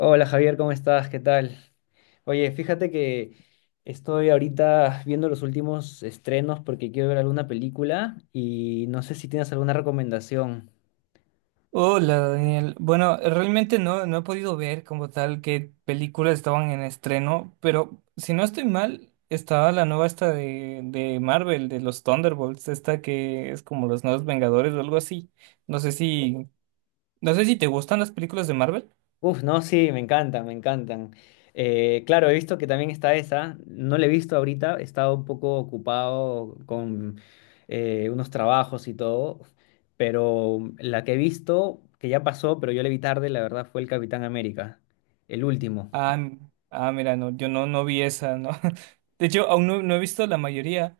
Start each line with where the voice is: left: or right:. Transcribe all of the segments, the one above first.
left: Hola Javier, ¿cómo estás? ¿Qué tal? Oye, fíjate que estoy ahorita viendo los últimos estrenos porque quiero ver alguna película y no sé si tienes alguna recomendación.
right: Hola, Daniel. Bueno, realmente no he podido ver como tal qué películas estaban en estreno, pero si no estoy mal, estaba la nueva esta de Marvel, de los Thunderbolts, esta que es como los nuevos Vengadores o algo así. No sé si, no sé si te gustan las películas de Marvel.
left: Uf, no, sí, me encantan, me encantan. Claro, he visto que también está esa, no la he visto ahorita, he estado un poco ocupado con unos trabajos y todo, pero la que he visto, que ya pasó, pero yo la vi tarde, la verdad fue el Capitán América, el último.
right: Ah, m- Mira, no, yo no, no vi esa, ¿no? De hecho, aún no, no he visto la mayoría.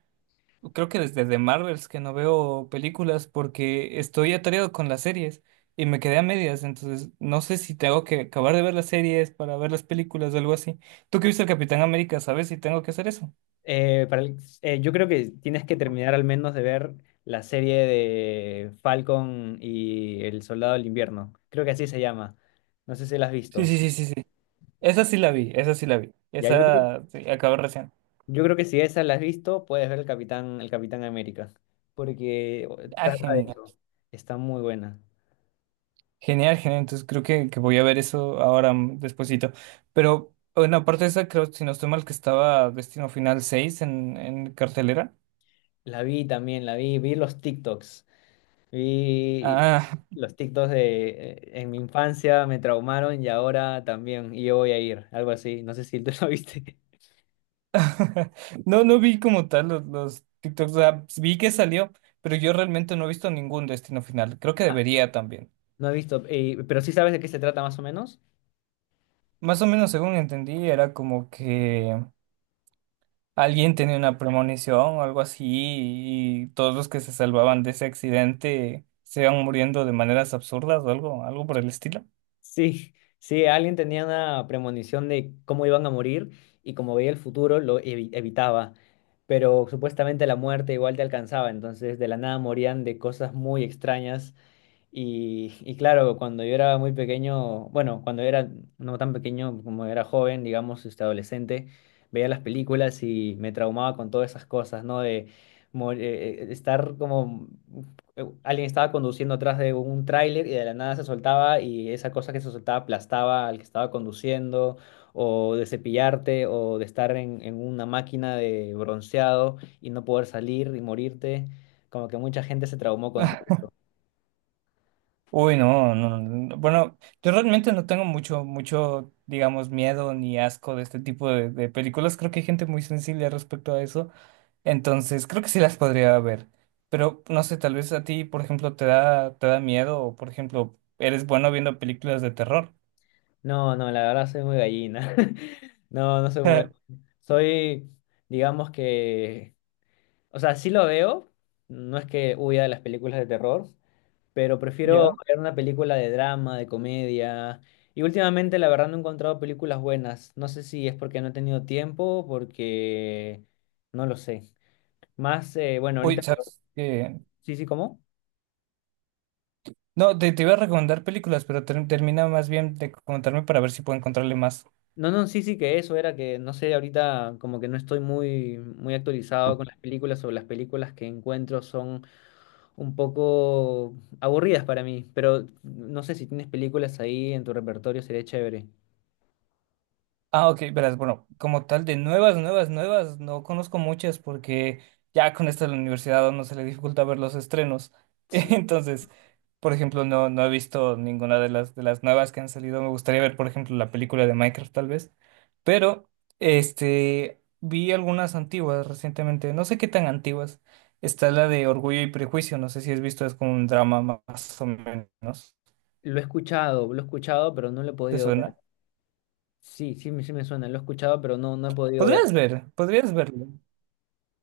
right: Creo que desde The Marvels que no veo películas porque estoy atareado con las series y me quedé a medias, entonces no sé si tengo que acabar de ver las series para ver las películas o algo así. Tú que viste el Capitán América, ¿sabes si tengo que hacer eso?
left: Eh, para el- yo creo que tienes que terminar al menos de ver la serie de Falcon y el Soldado del Invierno. Creo que así se llama. No sé si la has
right: Sí,
left: visto.
right: sí, sí, sí, sí. Esa sí la vi.
left: Ya,
right: Esa sí, acabé recién.
left: yo creo que si esa la has visto, puedes ver el Capitán América. Porque
right: Ah,
left: trata de
right: genial.
left: eso. Está muy buena.
right: Genial, genial. Entonces creo que voy a ver eso ahora, despuesito. Pero, bueno, aparte de esa, creo, si no estoy mal, que estaba Destino Final 6 en cartelera.
left: La vi también, la vi, vi los TikToks. Vi
right: Ah,
left: los TikToks de en mi infancia me traumaron y ahora también. Y yo voy a ir, algo así. No sé si tú lo viste.
right: no, no vi como tal los TikToks, o sea, vi que salió, pero yo realmente no he visto ningún destino final. Creo que debería también.
left: No he visto, pero sí sabes de qué se trata más o menos.
right: Más o menos según entendí, era como que alguien tenía una premonición o algo así y todos los que se salvaban de ese accidente se iban muriendo de maneras absurdas o algo, algo por el estilo.
left: Sí, sí, alguien tenía una premonición de cómo iban a morir y como veía el futuro lo evitaba, pero supuestamente la muerte igual te alcanzaba, entonces de la nada morían de cosas muy extrañas. Y claro, cuando yo era muy pequeño, bueno, cuando era no tan pequeño como era joven, digamos, este adolescente, veía las películas y me traumaba con todas esas cosas, ¿no? De estar como alguien estaba conduciendo atrás de un tráiler y de la nada se soltaba y esa cosa que se soltaba aplastaba al que estaba conduciendo, o de cepillarte, o de estar en una máquina de bronceado y no poder salir y morirte. Como que mucha gente se traumó con...
right: Uy, no, no, no, bueno, yo realmente no tengo mucho, digamos, miedo ni asco de este tipo de películas. Creo que hay gente muy sensible respecto a eso. Entonces, creo que sí las podría ver. Pero no sé, tal vez a ti, por ejemplo, te da miedo o, por ejemplo, eres bueno viendo películas de terror.
left: No, no, la verdad soy muy gallina. No, no soy muy... Soy, digamos que... O sea, sí lo veo. No es que huya de las películas de terror, pero prefiero
right: ¿Ya?
left: ver una película de drama, de comedia. Y últimamente, la verdad, no he encontrado películas buenas. No sé si es porque no he tenido tiempo, porque... No lo sé. Más, bueno,
right: Uy,
left: ahorita...
right: ¿sabes qué?
left: Sí, sí, ¿cómo?
right: No, te iba a recomendar películas, pero termina más bien de contarme para ver si puedo encontrarle más.
left: No, no, sí, sí, que eso era que, no sé, ahorita como que no estoy muy, muy actualizado con las películas o las películas que encuentro son un poco aburridas para mí, pero no sé si tienes películas ahí en tu repertorio, sería chévere.
right: Ah, ok, verás, bueno, como tal, de nuevas, no conozco muchas porque ya con esto de la universidad a uno se le dificulta ver los estrenos.
left: Sí,
right: Entonces, por ejemplo, no he visto ninguna de de las nuevas que han salido. Me gustaría ver, por ejemplo, la película de Minecraft, tal vez. Pero, este, vi algunas antiguas recientemente, no sé qué tan antiguas. Está la de Orgullo y Prejuicio, no sé si has visto, es como un drama más o menos.
left: lo he escuchado, pero no lo he
right: ¿Te
left: podido ver.
right: suena?
left: Sí, sí, sí me suena, lo he escuchado, pero no, no he podido ver.
right: Podrías verlo.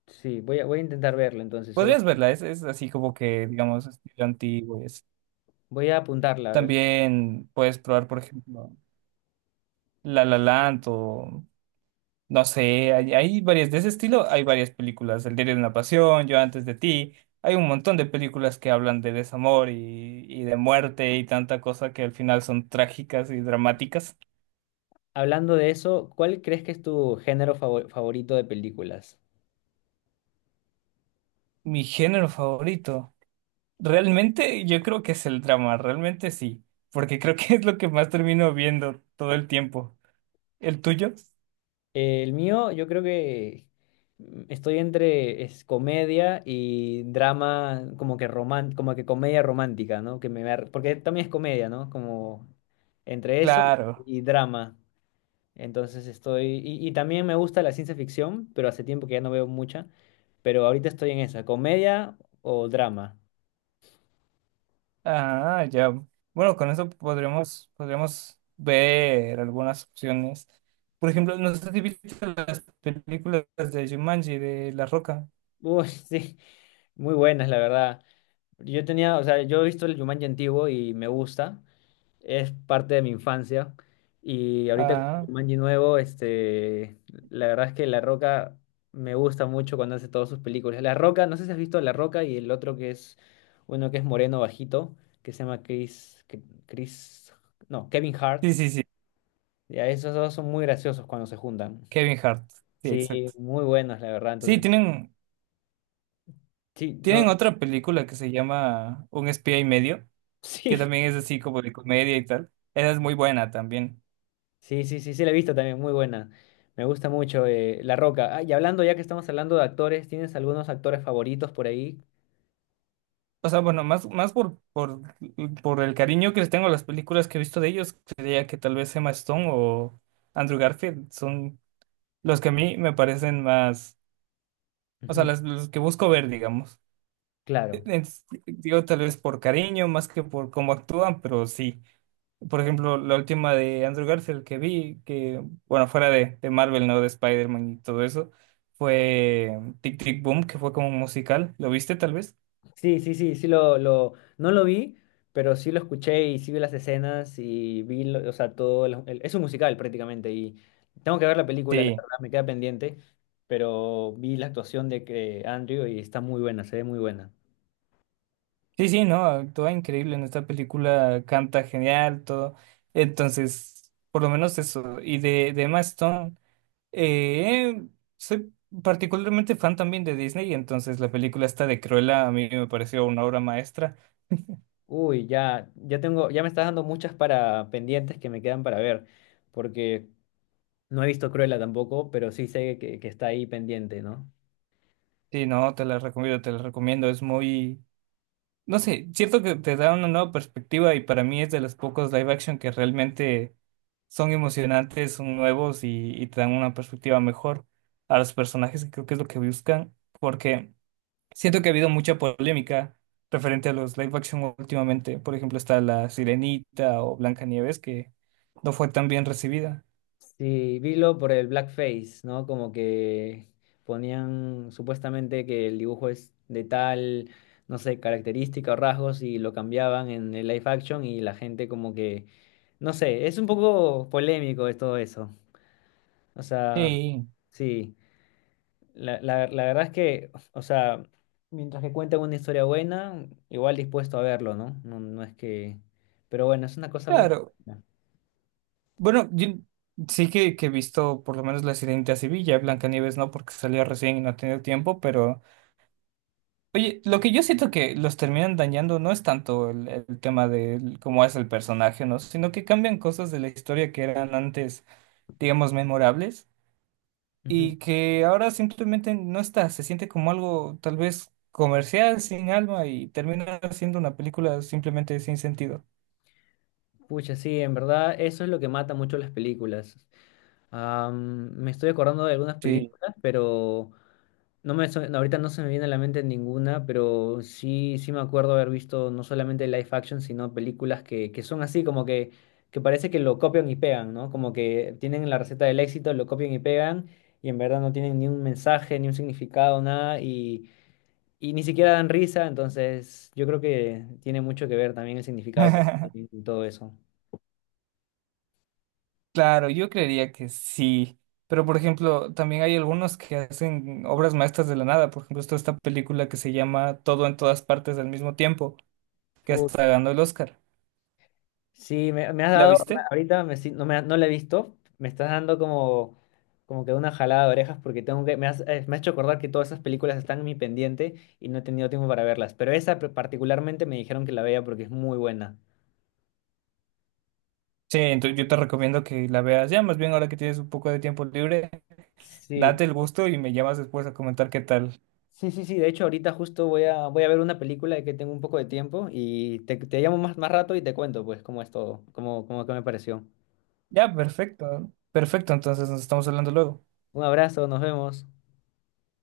left: Sí, voy a intentar verlo entonces,
right: Podrías verla, es así como que, digamos, estilo antiguo y así.
left: voy a apuntarla, a ver.
right: También puedes probar, por ejemplo, La La Land o, no sé, hay varias de ese estilo, hay varias películas, El diario de una pasión, Yo antes de ti, hay un montón de películas que hablan de desamor y de muerte y tanta cosa que al final son trágicas y dramáticas.
left: Hablando de eso, ¿cuál crees que es tu género favorito de películas?
right: Mi género favorito, realmente yo creo que es el drama, realmente sí, porque creo que es lo que más termino viendo todo el tiempo. ¿El tuyo?
left: El mío, yo creo que estoy entre es comedia y drama, como que como que comedia romántica, ¿no? Que me porque también es comedia, ¿no? Como entre eso
right: Claro.
left: y drama. Entonces estoy, y también me gusta la ciencia ficción, pero hace tiempo que ya no veo mucha, pero ahorita estoy en esa, comedia o drama.
right: Ah, ya. Bueno, con eso podríamos ver algunas opciones. Por ejemplo, no sé si viste las películas de Jumanji, de La Roca.
left: Uy, sí, muy buenas, la verdad. Yo tenía, o sea, yo he visto el Jumanji antiguo y me gusta. Es parte de mi infancia. Y ahorita con el
right: Ah,
left: Jumanji nuevo, este, la verdad es que La Roca me gusta mucho cuando hace todas sus películas. La Roca, no sé si has visto La Roca y el otro que es uno que es moreno bajito, que se llama Chris, Chris, no, Kevin Hart.
right: sí, sí, sí.
left: Ya, esos dos son muy graciosos cuando se juntan.
right: Kevin Hart. Sí,
left: Sí,
right: exacto.
left: muy buenos, la verdad.
right: Sí,
left: Entonces,
right: tienen,
left: sí, no,
right: tienen otra película que se llama Un espía y medio, que
left: sí.
right: también es así como de comedia y tal. Esa es muy buena también.
left: Sí, sí, sí, sí, la he visto también, muy buena. Me gusta mucho La Roca. Ah, y hablando, ya que estamos hablando de actores, ¿tienes algunos actores favoritos por ahí?
right: O sea, bueno, por el cariño que les tengo a las películas que he visto de ellos, creía que tal vez Emma Stone o Andrew Garfield son los que a mí me parecen más, o sea,
left: Ujú.
right: los que busco ver, digamos.
left: Claro.
right: En- Digo, tal vez por cariño, más que por cómo actúan, pero sí. Por ejemplo, la última de Andrew Garfield que vi, que, bueno, fuera de Marvel, ¿no? De Spider-Man y todo eso, fue Tic Tic Boom, que fue como un musical. ¿Lo viste tal vez?
left: Sí, sí, sí, sí lo, no lo vi, pero sí lo escuché y sí vi las escenas y vi, o sea, todo, es un musical prácticamente y tengo que ver la película, la
right: Sí.
left: verdad, me queda pendiente, pero vi la actuación de que Andrew y está muy buena, se ve muy buena.
right: Sí, sí, ¿no? Actúa increíble en esta película, canta genial, todo. Entonces, por lo menos eso. Y de Emma Stone. Eh, Soy particularmente fan también de Disney, entonces la película esta de Cruella a mí me pareció una obra maestra.
left: Uy, ya, ya tengo, ya me estás dando muchas para pendientes que me quedan para ver. Porque no he visto Cruella tampoco, pero sí sé que está ahí pendiente, ¿no?
right: Sí, no, te la recomiendo. Es muy, no sé, cierto que te da una nueva perspectiva y para mí es de los pocos live action que realmente son emocionantes, son nuevos y te dan una perspectiva mejor a los personajes, que creo que es lo que buscan, porque siento que ha habido mucha polémica referente a los live action últimamente. Por ejemplo, está La Sirenita o Blancanieves, que no fue tan bien recibida.
left: Sí, vilo por el blackface, ¿no? Como que ponían supuestamente que el dibujo es de tal, no sé, característica o rasgos y lo cambiaban en el live action y la gente como que, no sé, es un poco polémico es todo eso. O sea,
right: Sí,
left: sí, la verdad es que, o sea, mientras que cuentan una historia buena, igual dispuesto a verlo, ¿no? No, no es que, pero bueno, es una cosa muy...
right: claro. Bueno, yo sí que he visto por lo menos La Sirenita Sevilla, Blancanieves no, porque salió recién y no ha tenido tiempo, pero oye, lo que yo siento que los terminan dañando no es tanto el tema de cómo es el personaje, ¿no? Sino que cambian cosas de la historia que eran antes, digamos, memorables
left: Ujú.
right: y que ahora simplemente no está, se siente como algo tal vez comercial, sin alma, y termina siendo una película simplemente sin sentido.
left: Pucha, sí, en verdad eso es lo que mata mucho las películas. Am, me estoy acordando de algunas
right: Sí.
left: películas, pero no me, ahorita no se me viene a la mente ninguna, pero sí, sí me acuerdo haber visto no solamente live action, sino películas que son así, como que parece que lo copian y pegan, ¿no? Como que tienen la receta del éxito, lo copian y pegan, y en verdad no tienen ni un mensaje, ni un significado, nada, y ni siquiera dan risa, entonces yo creo que tiene mucho que ver también el significado que tiene todo eso.
right: Claro, yo creería que sí, pero por ejemplo, también hay algunos que hacen obras maestras de la nada, por ejemplo, está esta película que se llama Todo en todas partes al mismo tiempo, que hasta ganó el Oscar.
left: Sí, me has
right: ¿La
left: dado,
right: viste?
left: ahorita me si- no, no la he visto, me estás dando como, como que una jalada de orejas porque tengo que, me has hecho acordar que todas esas películas están en mi pendiente y no he tenido tiempo para verlas, pero esa particularmente me dijeron que la vea porque es muy buena.
right: Sí, entonces yo te recomiendo que la veas ya, más bien ahora que tienes un poco de tiempo libre,
left: Sí,
right: date el gusto y me llamas después a comentar qué tal.
left: sí, sí, sí, de hecho ahorita justo voy a, voy a ver una película de que tengo un poco de tiempo y te llamo más, más rato y te cuento pues cómo es todo, cómo, cómo que me pareció.
right: Ya, perfecto. Perfecto, entonces nos estamos hablando luego.
left: Un abrazo, nos vemos.